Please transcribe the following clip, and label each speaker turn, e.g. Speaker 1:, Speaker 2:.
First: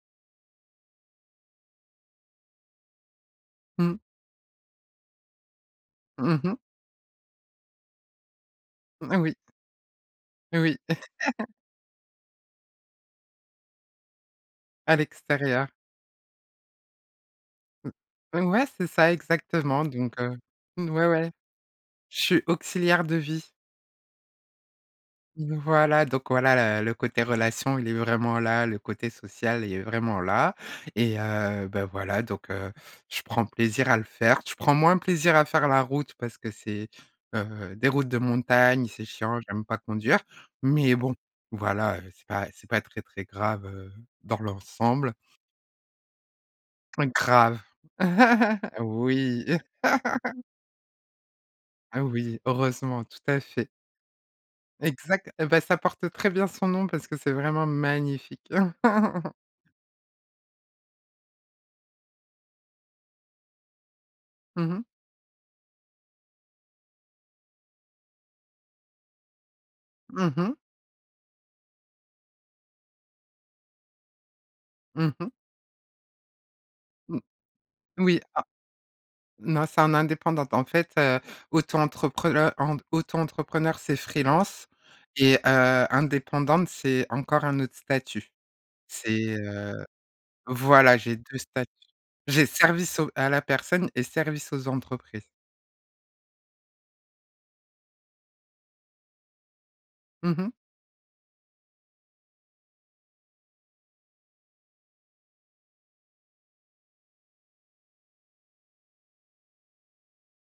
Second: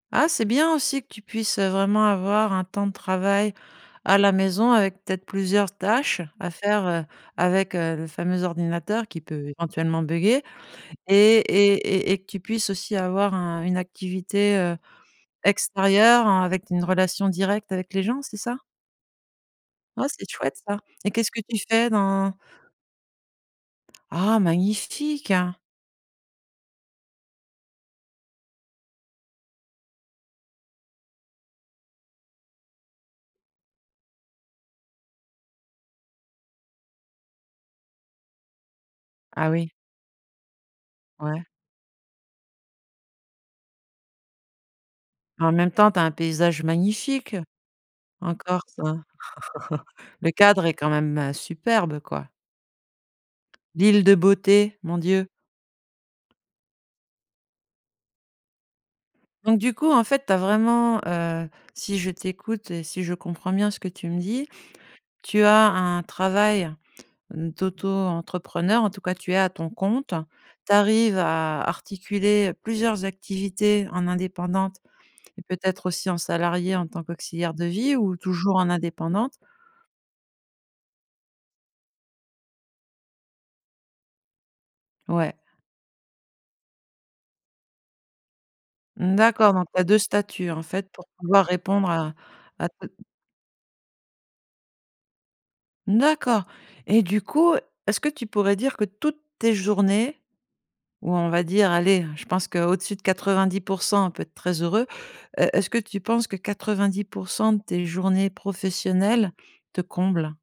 Speaker 1: Ah, c'est bien aussi que tu puisses, heu, vraiment avoir un temps de travail
Speaker 2: Mmh.
Speaker 1: à la maison, avec peut-être plusieurs tâches
Speaker 2: Mmh
Speaker 1: à
Speaker 2: mh.
Speaker 1: faire, heu, avec heu, le fameux ordinateur
Speaker 2: Mmh, ah
Speaker 1: qui
Speaker 2: oui.
Speaker 1: peut éventuellement buguer
Speaker 2: Oui.
Speaker 1: et et et et que tu puisses aussi avoir un une activité, heu,
Speaker 2: À l'extérieur.
Speaker 1: extérieure en avec une relation directe avec les gens, c'est ça?
Speaker 2: Ouais, c'est ça exactement,
Speaker 1: Oh,
Speaker 2: donc
Speaker 1: c'est
Speaker 2: heu
Speaker 1: chouette ça,
Speaker 2: ouais,
Speaker 1: et qu'est-ce
Speaker 2: ouais.
Speaker 1: que tu fais
Speaker 2: Je
Speaker 1: dans
Speaker 2: suis auxiliaire de vie.
Speaker 1: Ah, magnifique!
Speaker 2: Voilà, donc voilà le le côté relation, il est vraiment là, le côté social, il est vraiment là, et heu, beh voilà donc heu, je prends plaisir à le faire, je prends moins plaisir à faire la route parce que c'est, heu, des routes de montagne, c'est chiant,
Speaker 1: Ah
Speaker 2: j'aime
Speaker 1: oui.
Speaker 2: pas conduire, mais bon,
Speaker 1: Ouais.
Speaker 2: voilà, heu, c'est pas c'est pas très très grave, heu, dans l'ensemble.
Speaker 1: En même temps, tu as un paysage magnifique.
Speaker 2: Grave!
Speaker 1: En Corse, heu,
Speaker 2: Oui.
Speaker 1: le cadre est quand même, heu, superbe quoi.
Speaker 2: Oui, heureusement, tout à fait.
Speaker 1: L'île de beauté, mon Dieu.
Speaker 2: Exact, et beh, ça porte très bien son nom parce que c'est vraiment magnifique.
Speaker 1: Donc du coup en fait, tu as vraiment, heu si je t'écoute et si je comprends bien ce que tu me dis,
Speaker 2: Mmh mh.
Speaker 1: tu as un travail d'auto-entrepreneur, en tout cas tu es à ton compte,
Speaker 2: Mmh mh.
Speaker 1: tu arrives à articuler plusieurs activités en indépendante
Speaker 2: Mmh mh.
Speaker 1: et peut-être aussi en salariée en tant
Speaker 2: M
Speaker 1: qu'auxiliaire de vie, ou
Speaker 2: oui, à
Speaker 1: toujours en indépendante
Speaker 2: non c'est en indépendante. En fait, heu, auto-entreprel heu, en auto-entrepreneur c'est free-lance et
Speaker 1: Ouais.
Speaker 2: heu, indépendante c'est encore un autre statut. C'est,
Speaker 1: D'accord,
Speaker 2: heu
Speaker 1: donc tu as 2 statuts en fait,
Speaker 2: voilà,
Speaker 1: pour
Speaker 2: j'ai 2
Speaker 1: pouvoir
Speaker 2: statuts,
Speaker 1: répondre à
Speaker 2: j'ai
Speaker 1: à t
Speaker 2: service aux à la personne et service aux entreprises.
Speaker 1: D'accord, et du coup, est-ce que tu pourrais dire que toutes tes journées
Speaker 2: Mmh mh.
Speaker 1: ou on va dire, allez, je pense qu'au-dessus de 90 % on peut être très heureux. Heu, est-ce que tu penses que 90 % de tes journées professionnelles te comblent?